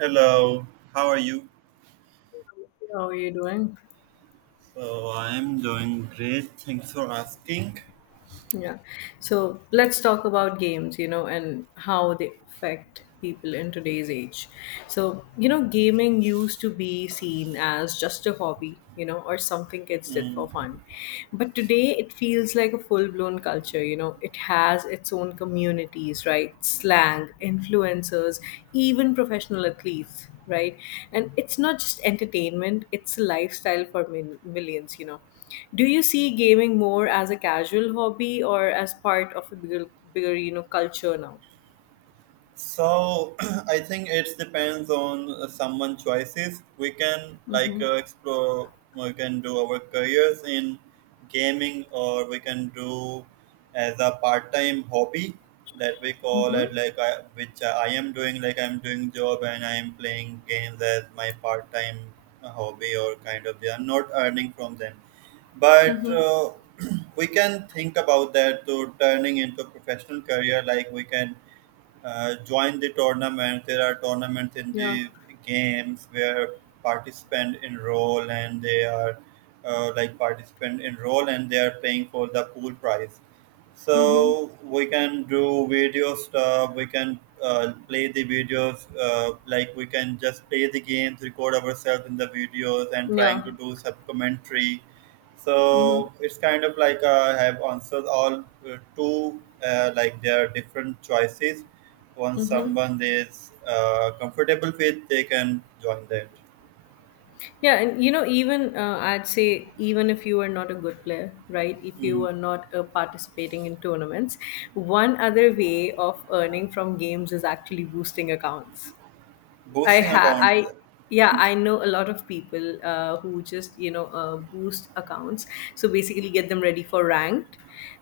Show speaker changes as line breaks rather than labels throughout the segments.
Hello, how are you?
How are you doing?
So I'm doing great. Thanks for asking.
Yeah. So let's talk about games, and how they affect people in today's age. So, gaming used to be seen as just a hobby, or something kids did for
Mm.
fun. But today it feels like a full blown culture, it has its own communities, right? Slang, influencers, even professional athletes, right? And it's not just entertainment, it's a lifestyle for millions. Do you see gaming more as a casual hobby or as part of a bigger culture now?
So I think it depends on someone's choices. We can like explore. We can do our careers in gaming, or we can do as a part-time hobby that we call
Mm-hmm.
it like which I am doing. Like I'm doing job and I'm playing games as my part-time hobby or kind of. They are not earning from them, but.
Mm-hmm.
We can think about that to turning into a professional career like we can join the tournament. There are tournaments in
Yeah.
the games where participants enroll and they are like participant enroll and they are paying for the pool prize.
Mm-hmm.
So we can do video stuff. We can play the videos. Like we can just play the games, record ourselves in the videos, and trying to
Yeah.
do sub commentary
Mm-hmm.
so it's kind of like I have answered all two like there are different choices once
Mm-hmm.
someone is comfortable with they can join that.
Yeah, and even I'd say, even if you are not a good player, right? If you
Mm.
are not participating in tournaments, one other way of earning from games is actually boosting accounts. I
Boosting
ha
account.
I Yeah, I know a lot of people who just boost accounts. So basically, get them ready for ranked,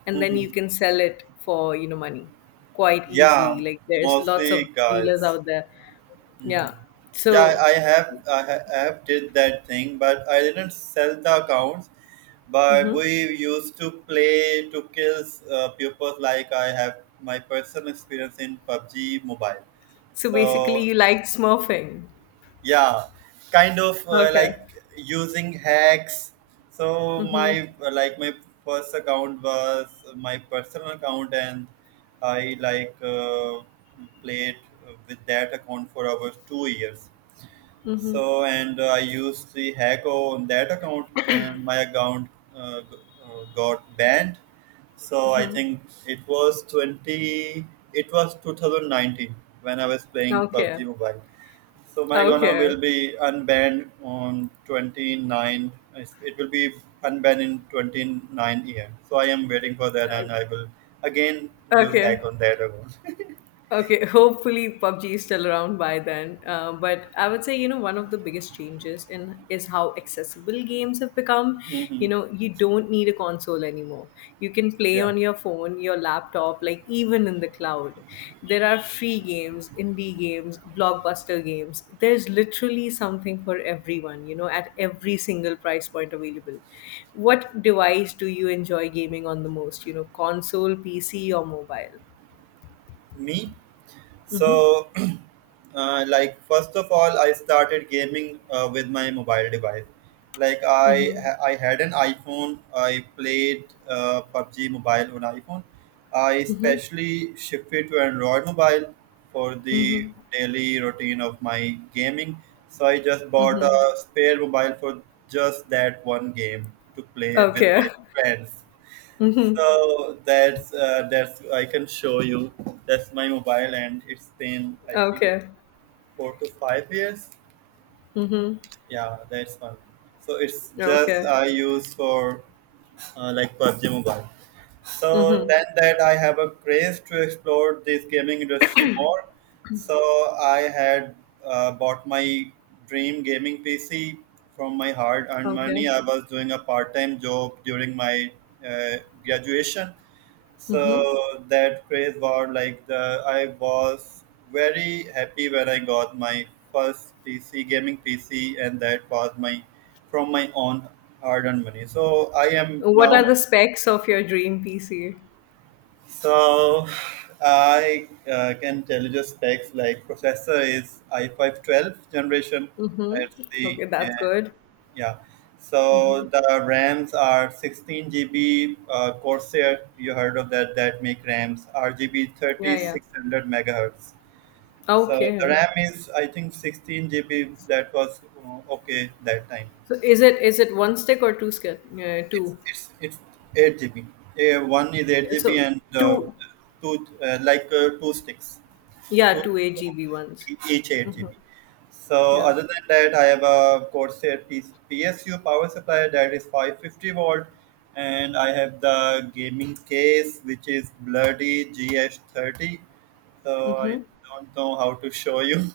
and then you
Mm.
can sell it for money quite easily.
Yeah,
Like there's lots
mostly
of dealers
guys.
out there.
Mhm.
Yeah.
Yeah,
So
I have did that thing, but I didn't sell the accounts. But
mhm.
we used to play to kill pupils. Like I have my personal experience in PUBG Mobile.
so
So
basically, you like smurfing.
yeah, kind of
Okay.
like using hacks. So
Mm-hmm.
my first account was my personal account, and I like played with that account for over 2 years.
Mm-hmm.
So and I used the hack on that account, and my account uh, g- got banned. So I think it was 20. It was 2019 when I was playing
Okay.
PUBG Mobile. So my Gona
Okay.
will be unbanned on 29. It will be unbanned in 29 year. So I am waiting for that, and
Okay.
I will again use
Okay.
hack on that account.
Okay, hopefully PUBG is still around by then. But I would say, one of the biggest changes in is how accessible games have become.
Hmm.
You don't need a console anymore. You can play
Yeah,
on your phone, your laptop, like even in the cloud. There are free games, indie games, blockbuster games. There's literally something for everyone, at every single price point available. What device do you enjoy gaming on the most? Console, PC, or mobile?
me.
Mm-hmm.
So, like first of all, I started gaming with my mobile device. Like I,
Mm-hmm.
ha- I had an iPhone. I played PUBG Mobile on iPhone. I
Mhm.
especially shifted to Android Mobile for the
Mhm.
daily routine of my gaming. So I just bought
Mhm.
a spare mobile for just that one game to play with
Okay.
my friends.
Mhm.
So that's I can show you. That's my mobile, and it's been I think
Okay.
4 to 5 years.
Mhm.
Yeah, that's one. So it's just
Okay.
I use for like PUBG Mobile. So
Mhm.
then that I have a craze to explore this gaming industry more. So I had bought my dream gaming PC from my hard-earned money.
Okay.
I was doing a part-time job during my uh, graduation,
Mhm.
so that craze was like the I was very happy when I got my first PC gaming PC and that was my from my own hard earned money. So I am
What are
now
the specs of your dream PC?
so I can tell you just specs like processor is i5 12 generation.
Mhm.
That's the
Okay, that's good.
Yeah. So
Mhm.
the RAMs are 16 GB Corsair. You heard of that? That make RAMs RGB
Yeah, yeah.
3600 megahertz. So the
Okay.
RAM is I think 16 GB. That was okay that time.
So is it one stick or two stick? Yeah,
It's
two.
it's it's 8 GB. One is 8
So
GB and
two.
two sticks.
Yeah,
To
two AGB ones.
each 8
Mhm.
GB. So
Yeah.
other than that, I have a Corsair PSU power supply that is 550 volt, and I have the gaming case which is bloody GH30. So I
Mhm.
don't know how to show you.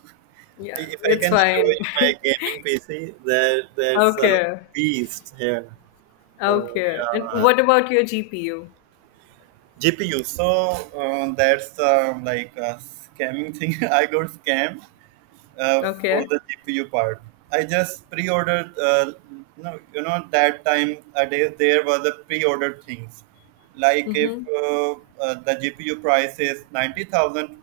Yeah,
If I
it's
can show
fine.
you my gaming PC, there's a
Okay.
beast here. So
Okay. And
yeah,
what about your GPU?
GPU. So that's like a scamming thing. I got scammed for
Okay.
the GPU part. I just pre-ordered. That time a day there were the pre-ordered things. Like if
Mhm.
the GPU price is 90,000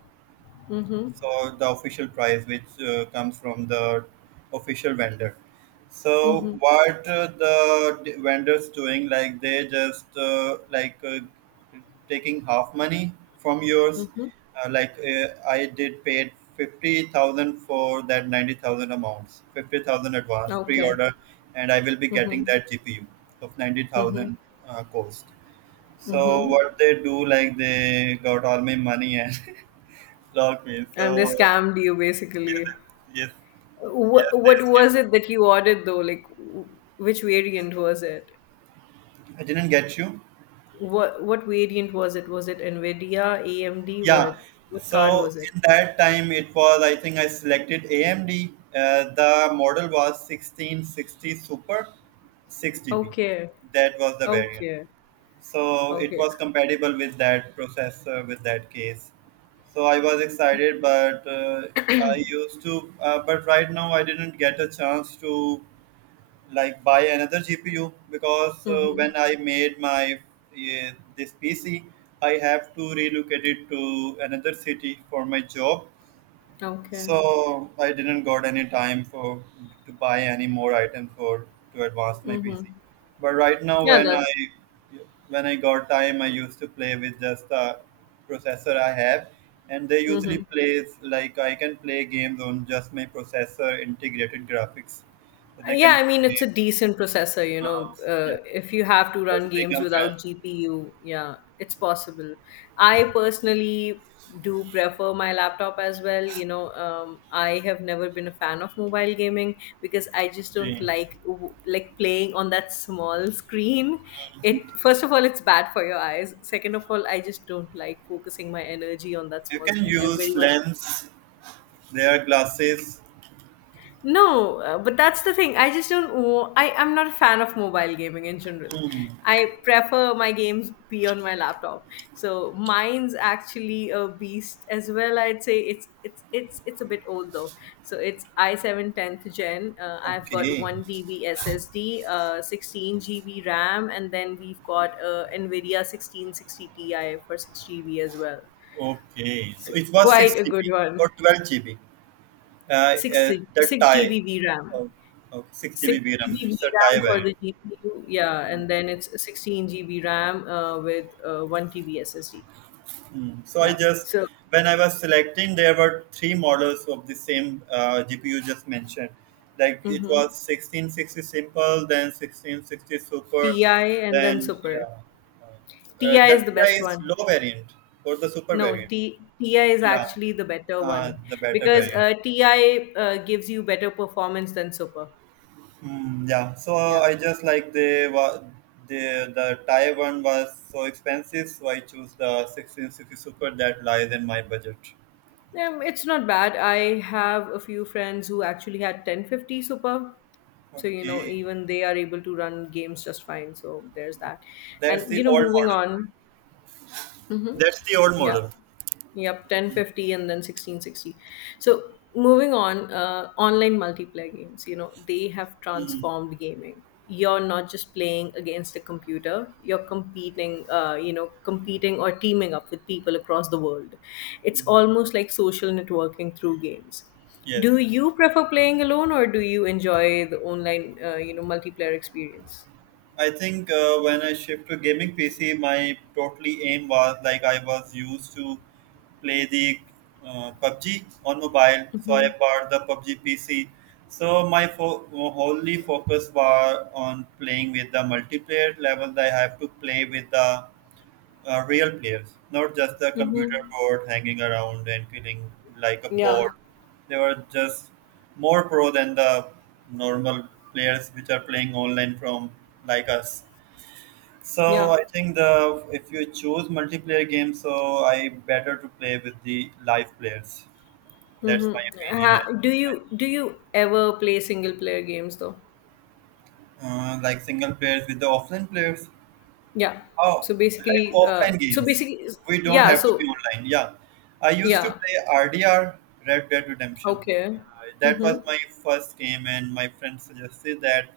Mhm.
so the official price which comes from the official vendor so
Mhm.
what the vendors doing like they just taking half money from yours
Mhm.
I did paid 50,000 for that 90,000 amounts 50,000 advance
Okay.
pre-order and I will be getting
Mhm.
that gpu of
Mhm.
90,000 cost so
Mhm.
what they do like they got all my money and locked me so.
And they scammed you
Yes,
basically.
yes,
What
yes, they
what
escaped.
was it that you ordered though? Like which variant was it?
I didn't get you.
What variant was it? Was it Nvidia, AMD?
Yeah.
What card
So
was it?
in that time, it was, I think I selected AMD. The model was 1660 Super 6 GB.
Okay.
That was the variant.
Okay.
So it
Okay.
was compatible with that processor, with that case. So I was excited, but but right now I didn't get a chance to like buy another GPU because
Mm-hmm.
when I made my uh, this PC, I have to relocate it to another city for my job.
Okay.
So I didn't got any time for to buy any more item for to advance my
Mm-hmm.
PC. But right now,
Yeah,
when I
that.
when I got time, I used to play with just the processor I have, and they usually
Mm-hmm.
plays like I can play games on just my processor integrated graphics, so they
Yeah,
can.
I mean it's a decent processor.
Uh, yeah,
If you have to
suppose
run
they
games
come back.
without GPU, yeah, it's possible. I personally do prefer my laptop as well. I have never been a fan of mobile gaming because I just don't
Hmm.
like like playing on that small screen. It first of all, it's bad for your eyes. Second of all, I just don't like focusing my energy on that
You
small
can
screen. I very
use
much
lens, their glasses.
No, but that's the thing. I just don't. I am not a fan of mobile gaming in general.
Hmm.
I prefer my games be on my laptop. So mine's actually a beast as well. I'd say it's a bit old though. So it's i7 10th gen. I've got
Okay.
one DB SSD, 16 GB RAM, and then we've got NVIDIA 1660 Ti for 6 GB as well.
Okay. So
So
it was 6
quite a good
GB or
one.
12 GB.
6
The
6
tie.
GB VRAM.
Oh, okay. 6 GB
6
RAM.
GB
It's a
VRAM
tie
for
variant.
the GPU, yeah, and then it's 16 GB RAM with 1 TB SSD.
Mm. So I
Yeah.
just
So
when I was selecting, there were three models of the same GPU just mentioned. Like it
hmm
was 1660 simple, then 1660 super,
TI and then
then
Super.
yeah.
Ti is
The
the best
TI is
one.
low variant or the super
No,
variant.
Ti is
Yeah,
actually the better one
the better
because
variant.
Ti gives you better performance than Super.
Mm, yeah, so
Yeah.
I just like the Thai one was so expensive, so I choose the 1660 super that lies in my budget.
It's not bad. I have a few friends who actually had 1050 Super, so
Okay.
even they are able to run games just fine, so there's that,
That's
and
the old
moving
model.
on. hmm
That's the old
yeah.
model.
Yep, 1050 and then 1660. So moving on, online multiplayer games, they have transformed gaming. You're not just playing against a computer, you're competing or teaming up with people across the world. It's almost like social networking through games. Do
Yes.
you prefer playing alone or do you enjoy the online, multiplayer experience?
I think when I shift to gaming PC, my totally aim was like I was used to play the PUBG on mobile, so I
Mm-hmm.
bought the PUBG PC. So my wholly focus was on playing with the multiplayer level. I have to play with the real players, not just the computer
Mm-hmm.
board hanging around and feeling like a
Yeah.
board. They were just more pro than the normal players which are playing online from like us. So
Yeah.
I think the if you choose multiplayer games, so I better to play with the live players. That's my
Mm-hmm.
opinion.
Ha, do you ever play single player games though?
Like single players with the offline players.
Yeah.
Oh,
So
like
basically, uh,
offline
so
games.
basically,
We don't
yeah.
have to be
So
online. Yeah. I used to
yeah.
play RDR, Red Dead Redemption.
Okay.
Uh, that was
Mm-hmm.
my first game, and my friend suggested that.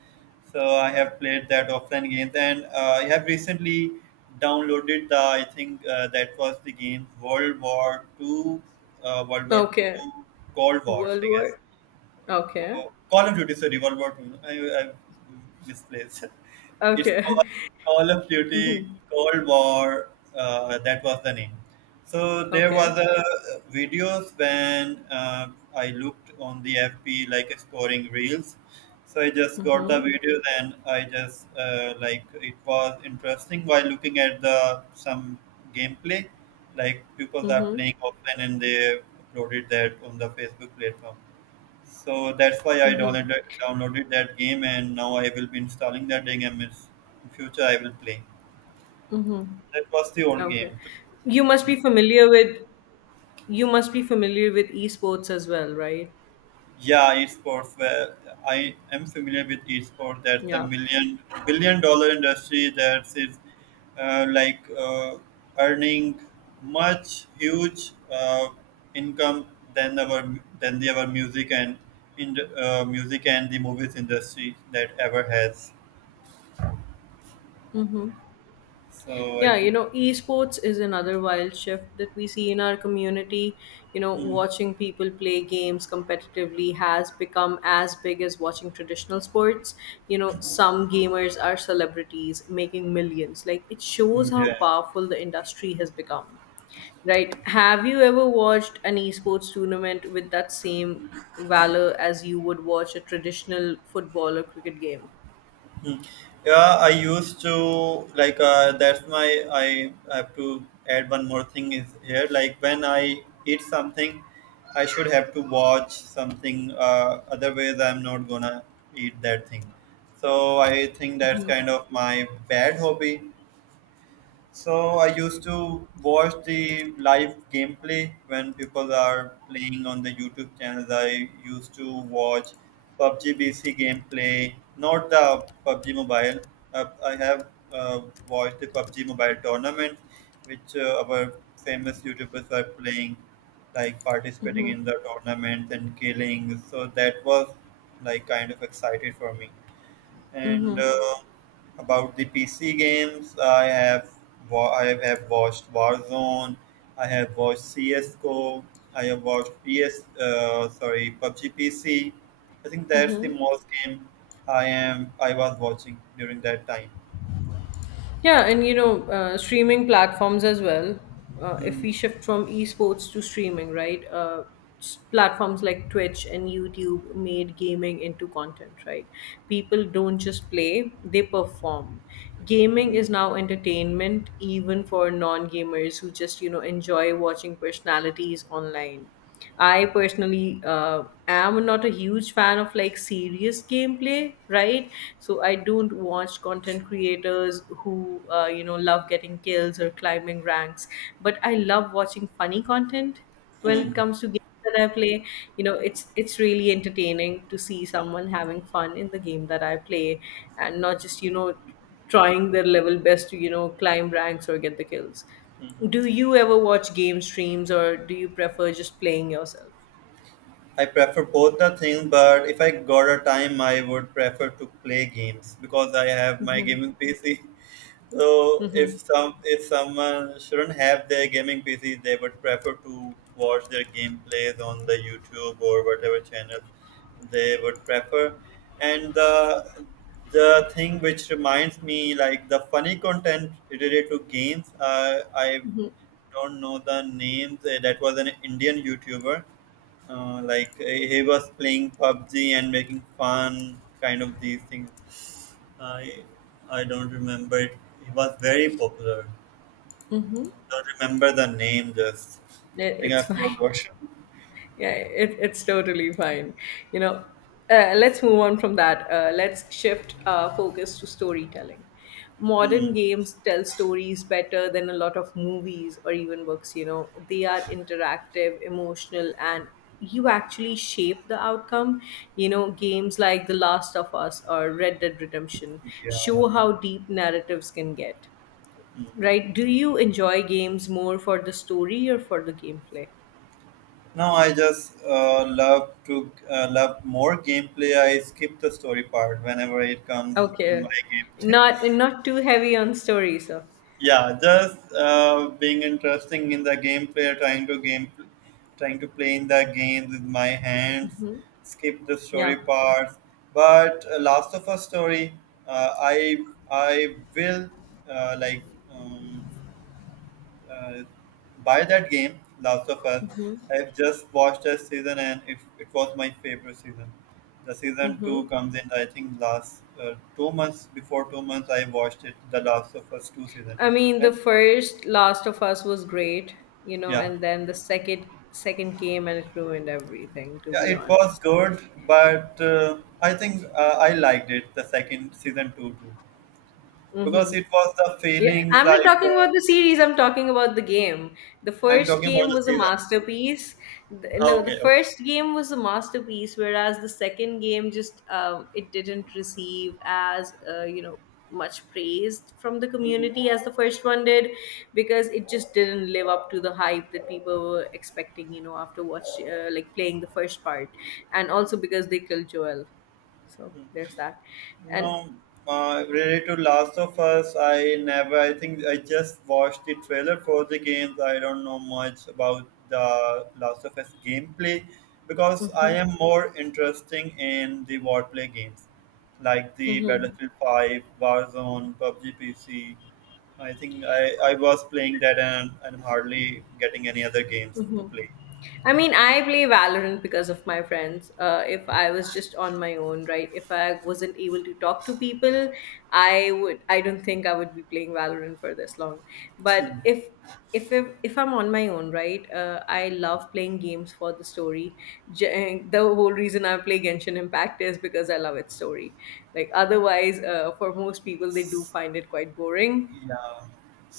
So I have played that offline game, and I have recently downloaded the, I think that was the game World War Two, uh, World War
Okay.
Two Cold Wars,
World
I guess.
War. Okay.
Oh, Call of Duty, sorry, what about me? I misplaced. It's
Okay.
called Call of Duty
Mm-hmm.
Cold War. That was the name. So there
Okay.
was a videos when I looked on the FB like exploring reels. So I just got the
Mm-hmm.
videos and I just like it was interesting while looking at the some gameplay. Like people are
Mm-hmm.
playing offline and they uploaded that on the Facebook platform. So that's why I
Mm-hmm.
downloaded that game, and now I will be installing that game. In future, I will play.
Mm-hmm.
That was the old
Okay.
game. Too.
You must be familiar with you must be familiar with esports as well, right?
Yeah, esports. Well, I am familiar with esports. That's a
Yeah.
million billion dollar industry that is uh, like uh, earning much huge uh, income than our than the our music and in music and the movies industry that ever has.
Mm-hmm.
So I
Yeah,
think.
esports is another wild shift that we see in our community. Watching people play games competitively has become as big as watching traditional sports. Some gamers are celebrities making millions. Like, it shows
Mm,
how
yeah.
powerful the industry has become. Right. Have you ever watched an esports tournament with that same valor as you would watch a traditional football or cricket game?
Hmm. Yeah, I used to like that's my I have to add one more thing is here like when I eat something, I should have to watch something. Otherwise, I'm not gonna eat that thing. So I think that's kind of my bad hobby. So I used to watch the live gameplay when people are playing on the YouTube channels. I used to watch PUBG BC gameplay, not the PUBG Mobile. I have uh, watched the PUBG Mobile tournament, which our famous YouTubers are playing, like participating in the tournament and killing. So that was like kind of excited for me. And about the PC games, I have watched Warzone, I have watched CS:GO, I have watched PS sorry PUBG PC. I think that's the most game I was watching during that time.
Yeah, and streaming platforms as well. If
Hmm,
we shift from esports to streaming, right? Platforms like Twitch and YouTube made gaming into content, right? People don't just play, they perform. Gaming
hmm,
is now entertainment, even for non gamers who just, enjoy watching personalities online. I personally am not a huge fan of like serious gameplay, right? So I don't watch content creators who love getting kills or climbing ranks, but I love watching funny content when it
hmm.
comes to games that I play. It's really entertaining to see someone having fun in the game that I play and not just trying their level best to climb ranks or get the kills. Do you ever watch game streams or do you prefer just playing yourself?
I prefer both the things, but if I got a time, I would prefer to play games because I have my
Mm-hmm.
gaming PC. So if
Mm-hmm.
some if someone shouldn't have their gaming PCs, they would prefer to watch their gameplays on the YouTube or whatever channel they would prefer. And the thing which reminds me, like the funny content related to games, I don't know the names. That was an Indian YouTuber. Like he was playing PUBG and making fun, kind of these things. I I don't remember it. He was very popular. Don't remember the name just. I think I
It's fine.
forgot.
Yeah, it's totally fine. you know let's move on from that. Let's shift our focus to storytelling. Modern
Hmm.
games tell stories better than a lot of movies or even books. They are interactive, emotional, and you actually shape the outcome. Games like The Last of Us or Red Dead Redemption
Yeah.
show how deep narratives can get,
Hmm.
right? Do you enjoy games more for the story or for the gameplay?
No, I just love to love more gameplay. I skip the story part whenever it comes in
Okay.
my game.
Not too heavy on story, so.
Yeah, just being interesting in the gameplay, trying to play in the games with my hands,
Hmm.
skip the
Yeah.
story parts. But Last of Us story, uh, i I will, uh, like um, uh, buy that game Last of Us. I've just watched that season, and it was my favorite season. The season two
hmm
comes in, I think, last 2 months. Before 2 months I watched it, the Last of Us two season.
I mean, the
And
first Last of Us was great,
yeah,
and then the second came and it ruined everything, to
yeah,
be
it was
honest.
good, but I think I liked it, the second season, two too, because it was the
Yeah,
feelings
I'm not
like
talking about the series. I'm talking about the game. The
I'm
first
talking about
game
the
was a
season.
masterpiece.
Ah,
No, the
okay, okay.
first game was a masterpiece, whereas the second game just it didn't receive as much praise from the
Hmm.
community as the first one did, because it just didn't live up to the hype that people were expecting. After watch like playing the first part, and also because they killed Joel. So there's that, and.
No, related to Last of Us, I never. I think I just watched the trailer for the games. I don't know much about the Last of Us gameplay because I am more interesting in the wordplay games like the Battlefield 5, Warzone, PUBG PC. I think I was playing that, and hardly getting any other games to
Mhm.
play.
I mean, I play Valorant because of my friends. If I was just on my own, right? If I wasn't able to talk to people, I would. I don't think I would be playing Valorant for this long. But if I'm on my own, right? I love playing games for the story. The whole reason I play Genshin Impact is because I love its story. Like otherwise, for most people, they do find it quite boring.
Yeah.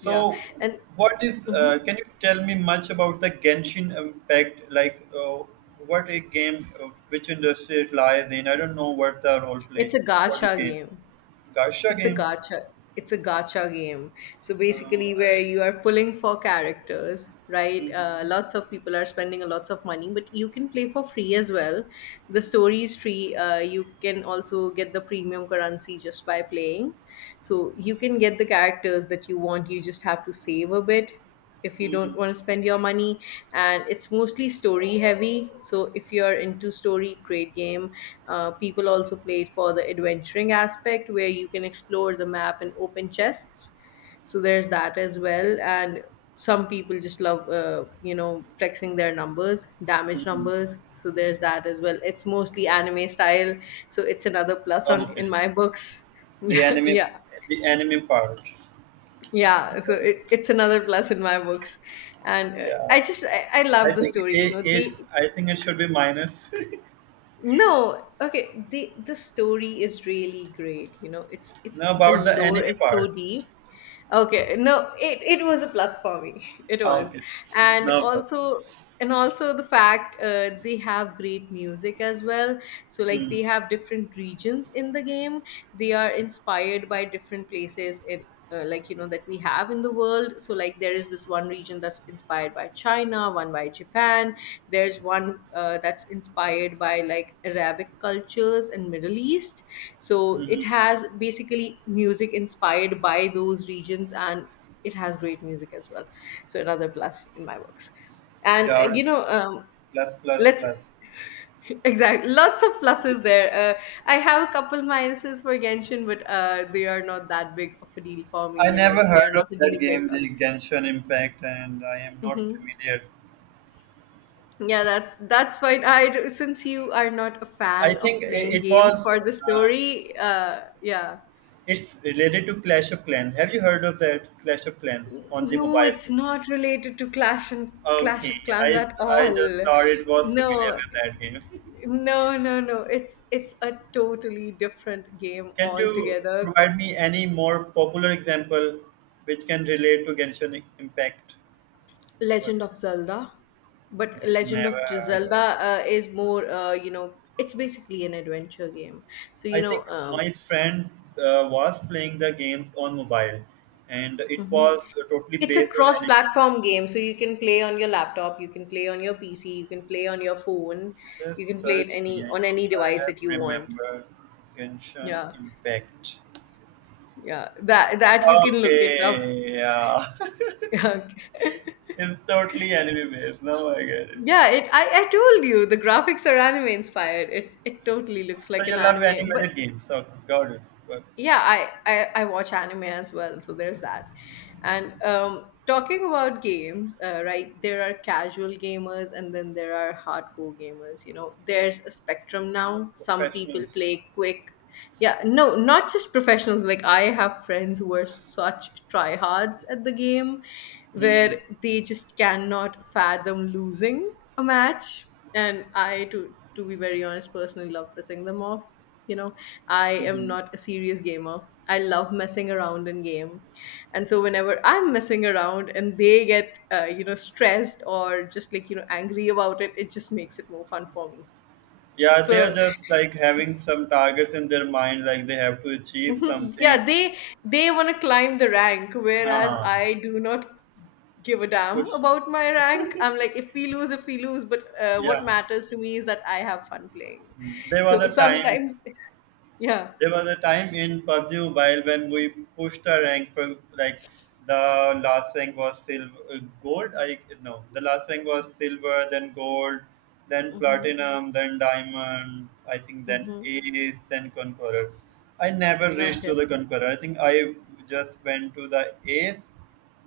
Yeah, and
what is?
mhm.
Can you tell me much about the Genshin Impact? Like, what a game, which industry it lies in? I don't know what the role play
It's a
for this
gacha
game.
game.
Gacha
It's a
game.
gacha. It's a gacha game. So
Uh,
basically, where
uh,
you are pulling for characters, right? Uh,
mhm,
lots of people are spending a lots of money, but you can play for free as well. The story is free. You can also get the premium currency just by playing. So you can get the characters that you want. You just have to save a bit if you don't
mhm,
want to spend your money, and it's mostly story heavy, so if you're into story, great game. People also play it for the adventuring aspect where you can explore the map and open chests, so there's that as well. And some people just love flexing their numbers, damage
mhm.
numbers, so there's that as well. It's mostly anime style, so it's another plus
Oh,
on
okay.
in my books.
The
Yeah,
anime,
yeah.
the anime part.
Yeah, so it's another plus in my books. And uh, i
Yeah.
just I, I love
I
the
think
story, you
it,
know,
it's.
they...
I think it should be minus.
No, okay, the story is really great, you know, it's
Now
the
about the
lore
anime
is
part.
so deep. Okay, no, it was a plus for me. It
Ah,
was.
okay.
And
No problem.
also, and also the fact they have great music as well. So, like,
Hmm.
they have different regions in the game. They are inspired by different places in, like, you know, that we have in the world. So, like, there is this one region that's inspired by China, one by Japan. There's one, that's inspired by like Arabic cultures and Middle East. So it has basically music inspired by those regions, and it has great music as well. So another plus in my works. And
Got
you
it.
know
Plus, plus,
let's
plus.
exactly, lots of pluses there. I have a couple minuses for Genshin, but they are not that big of a deal for me.
I
You know,
never
they are
heard of
not a
that
deal
game,
breaker.
the Genshin Impact, and I am not
Hmm.
familiar.
Yeah, that that's fine. I, since you are not a
I
fan of
think
playing
it
games
was.
for the
Uh,
story, yeah.
it's related to Clash of Clans. Have you heard of that Clash of Clans on the
No,
mobile?
it's not related to Clash and Clash
Okay,
of Clans
I
at
I just
all.
saw it was familiar
No,
with that game.
no, no, no. It's a totally different game
Can you
altogether.
provide me any more popular example which can relate to Genshin Impact? What?
Legend of Zelda, but Legend
Never
of
heard
Zelda,
of.
is more, you know, it's basically an adventure game. So,
I think my friend was playing the games on mobile, and it
mhm.
was totally
It's a
based on
cross
anime.
platform game. So you can play on your laptop, you can play on your PC, you can play on your phone, you
Just
can play it
search me.
any
I
on
think
any
I
device
have
that you want.
remembered Genshin
Yeah,
Impact.
yeah, that, that you can look it
Okay, yeah,
up.
it's totally anime based. Now I get it.
Yeah. Yeah, I told you the graphics are anime inspired. It totally looks
So
like an
you love
anime. But
animated games. So got it. But
yeah, I watch anime as well, so there's that. And talking about games, right, there are casual gamers, and then there are hardcore gamers, you know, there's a spectrum.
the
Now some people
professionals.
play quick. Yeah, no, not just professionals. Like, I have friends who are such tryhards at the game
Hmm.
where they just cannot fathom losing a match. And I, to be very honest, personally love pissing them off, you know. I am
Hmm.
not a serious gamer. I love messing around in game. And so whenever I'm messing around and they get, stressed or just, like, you know, angry about it, it just makes it more fun for me.
Yeah, they are
So
just like having some targets in their mind, like they have to achieve
yeah,
something.
they want to climb the rank, whereas
Huh.
I do not give a damn
Push.
about my rank. I'm like, if we lose, if we lose. But what
Yeah.
matters to me is that I have fun playing.
Mm. There was
So
a time.
sometimes yeah.
There was a time in PUBG Mobile when we pushed our rank for, like, the last rank was silver, gold. I No, the last rank was silver, then gold, then
Mm-hmm.
platinum, then diamond. I think then
Mm-hmm.
ace, then conqueror. I never reached
Okay.
to the conqueror. I think I just went to the ace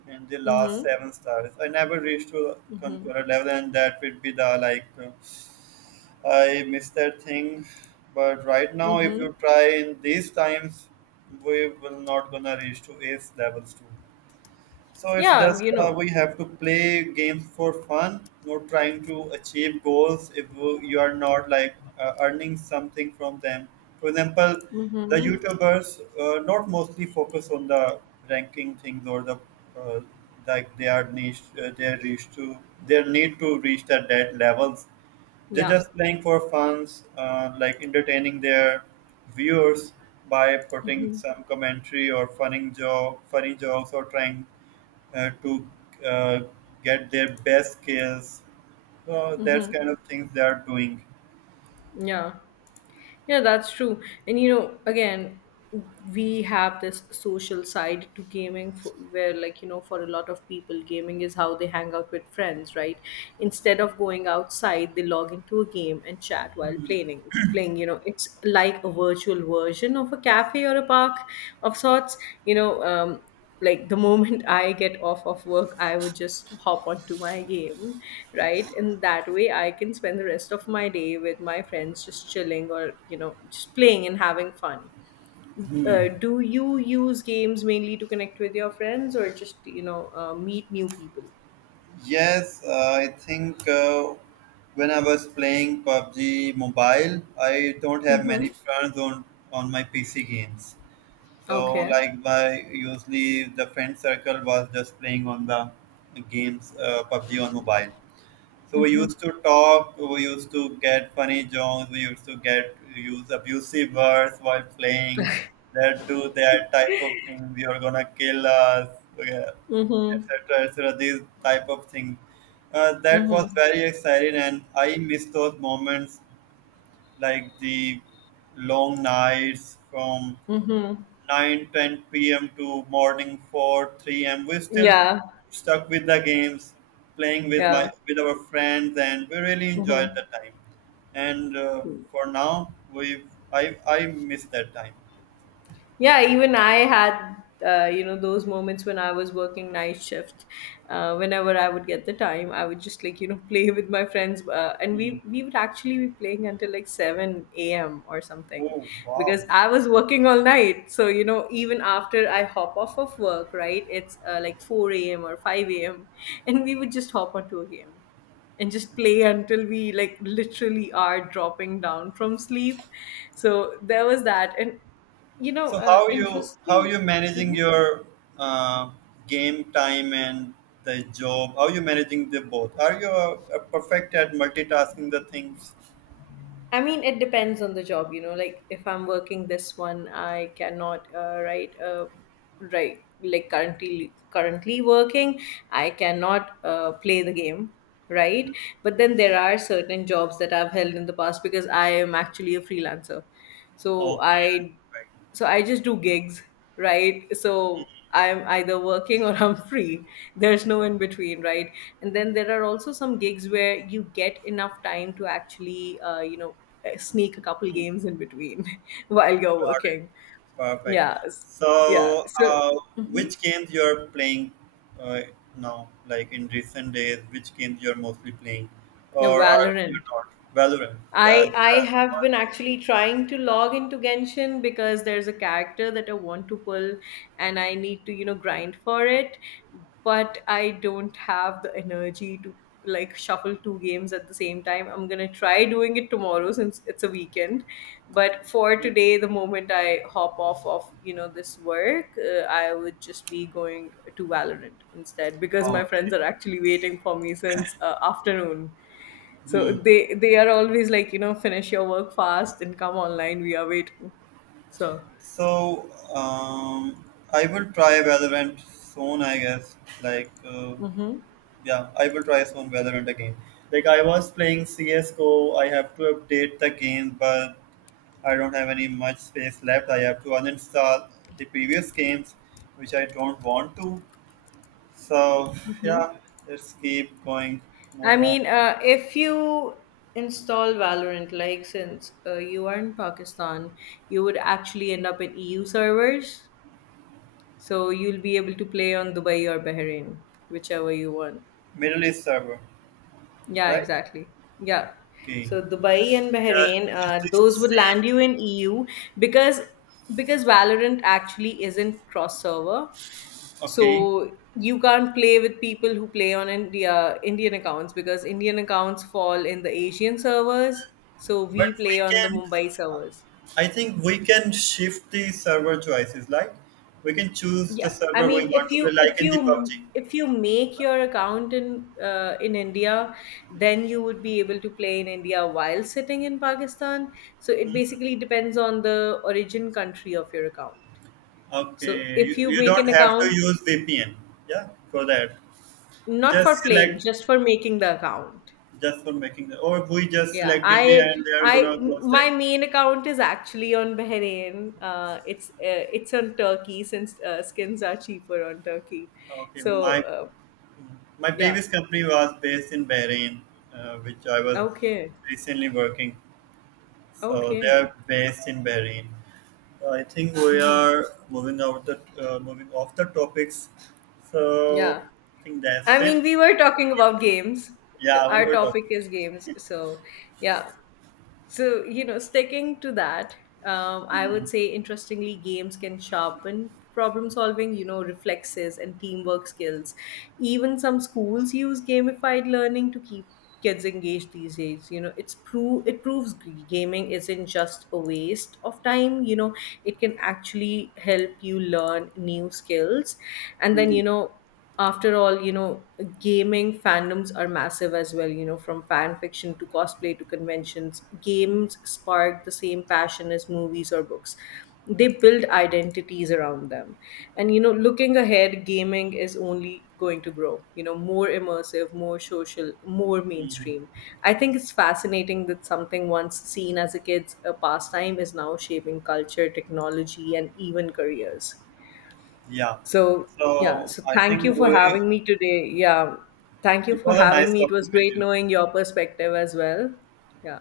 and the last
Mm-hmm.
seven stars. I never reached to the conqueror level, and that would be the like. I miss that thing. But right now, if
Mm-hmm.
you try in these times, we will not gonna reach to ace levels too. So it's
Yeah,
just
you know,
we have to play games for fun, not trying to achieve goals if you are not like earning something from them. For example, the
mm-hmm.
YouTubers not mostly focus on the ranking things or the uh, like they are niche, they reach to their need to reach the dead levels. They're
Yeah,
just playing for fans, like entertaining their viewers by putting some commentary or funny joke, funny jokes, or trying to uh, get their best skills. So that's kind of things they are doing.
yeah, yeah, that's true. And, you know, again, we have this social side to gaming for, where, like, you know, for a lot of people, gaming is how they hang out with friends, right? Instead of going outside, they log into a game and chat while playing. Playing, you know, it's like a virtual version of a cafe or a park of sorts. You know, um, like the moment I get off of work, I would just hop onto my game, right? And that way I can spend the rest of my day with my friends, just chilling, or, you know, just playing and having fun. Do you use games mainly to connect with your friends, or just, meet new people?
Yes, I think when I was playing PUBG Mobile, I don't have many
Mm-hmm.
friends on my PC games. So
Okay.
like by usually the friend circle was just playing on the games PUBG on mobile. So we used to talk, we used to get funny jokes, we used to get use abusive words while playing. That do that type of thing. You're gonna kill us, yeah,
Mm-hmm.
etc. etc. These type of things. That was
Mm-hmm.
very exciting, and I miss those moments like the long nights from
Mm-hmm.
9:10 p.m. to morning 4 3 a.m. We still
Yeah.
stuck with the games playing with my
Yeah.
with our friends, and we really enjoyed
Mm-hmm.
the time. And for now we I miss that time.
Yeah, even I had, those moments when I was working night shift. Whenever I would get the time, I would just, like, you know, play with my friends. And
Mm.
we would actually be playing until like 7 a.m or something,
Oh, wow.
because I was working all night. So you know, even after I hop off of work, right, it's, like 4 a.m or 5 a.m, and we would just hop onto a game and just play until we, like, literally are dropping down from sleep. So there was that. And you know,
So how
interesting.
you managing
Mhm.
your uh, game time and the job? How you managing the both? Are you perfect at multitasking the things?
I mean, it depends on the job, you know, like, if I'm working this one, I cannot, write, right, like, currently working, I cannot, play the game, right? But then there are certain jobs that I've held in the past because I am actually a freelancer. So
Okay, that's
I,
perfect.
so I just do gigs, right, so I'm either working or I'm free. There's no in between, right. And then there are also some gigs where you get enough time to actually, sneak a couple games in between while you're
Got it.
working.
Perfect.
yeah s- yeah,
So,
so mhm.
which games you're playing uh, now, like in recent days? Which games you're mostly playing,
Yeah,
or are you
Valorant.
not? Valorant. That's
I
just
have
one
been
game.
actually trying to log into Genshin because there's a character that I want to pull, and I need to, you know, grind for it, but I don't have the energy to, like, shuffle two games at the same time. I'm going to try doing it tomorrow since it's a weekend, but for today, the moment I hop off of, you know, this work, I would just be going to Valorant instead because my friends
Okay.
are actually waiting for me since, afternoon. So
Hmm.
they are always like, you know, finish your work fast and come online. We are waiting. So
So, I will try Valorant soon, I guess. Like,
hmm.
yeah, I will try soon Valorant again. Like, I was playing CS:GO. I have to update the game, but I don't have any much space left. I have to uninstall the previous games, which I don't want to. So yeah, let's keep going.
I
Move on.
mean, if you install Valorant, like, since you are in Pakistan, you would actually end up in EU servers. So you'll be able to play on Dubai or Bahrain, whichever you want.
Middle East server,
Yeah,
right?
exactly. Yeah.
Okay.
So Dubai and
Yeah,
Bahrain,
it's the
those would land
same.
you in EU, because because Valorant actually isn't cross server. So
Okay,
you can't play with people who play on Indian accounts, because Indian accounts fall in the Asian servers. So we
but
play
we
on the
can.
Mumbai servers.
I think we can shift the server choices. Like we can choose
Yeah,
the
I
server we
mean, if
want to play,
you if
like in
you
the PUBG.
if you make your account in, in India, then you would be able to play in India while sitting in Pakistan. So it basically depends on the origin country of your account. So
Okay,
if
you,
you
you
make
don't
an
have to
account,
use VPN. Yeah, for that.
not for
Just
playing,
select
just for making the account.
just for making the, or we just
Yeah,
select India, and they are
I,
gonna go
my
check.
main account is actually on Bahrain. It's on Turkey since skins are cheaper on Turkey.
Okay,
So
my my
yeah,
previous company was based in Bahrain, which I was
okay,
recently working. So they are
okay,
based in Bahrain. So, I think we
hmm,
are moving out the moving off the topics. So
yeah.
I think that's
I mean,
it.
we were talking about games. Uh,
Yeah, we
our
were
topic
talking.
is games, so yeah. So, you know, sticking to that, I would say interestingly, games can sharpen problem solving, you know, reflexes and teamwork skills. Even some schools use gamified learning to keep kids engaged these days. You know, it's proves gaming isn't just a waste of time, you know. It can actually help you learn new skills. And then, you
Mhm,
know, after all, you know, gaming fandoms are massive as well, you know. From fan fiction to cosplay to conventions, games spark the same passion as movies or books. They build identities around them. And, you know, looking ahead, gaming is only going to grow, you know, more immersive, more social, more mainstream.
mhm.
I think it's fascinating that something once seen as a kid's a pastime is now shaping culture, technology, and even careers.
Yeah.
So, yeah,
So
so
I
thank you
think
for
we
having me today. Yeah, thank you
it
for
was a
having
nice
me. It was
talking with
great
you.
knowing your perspective as well. Yeah.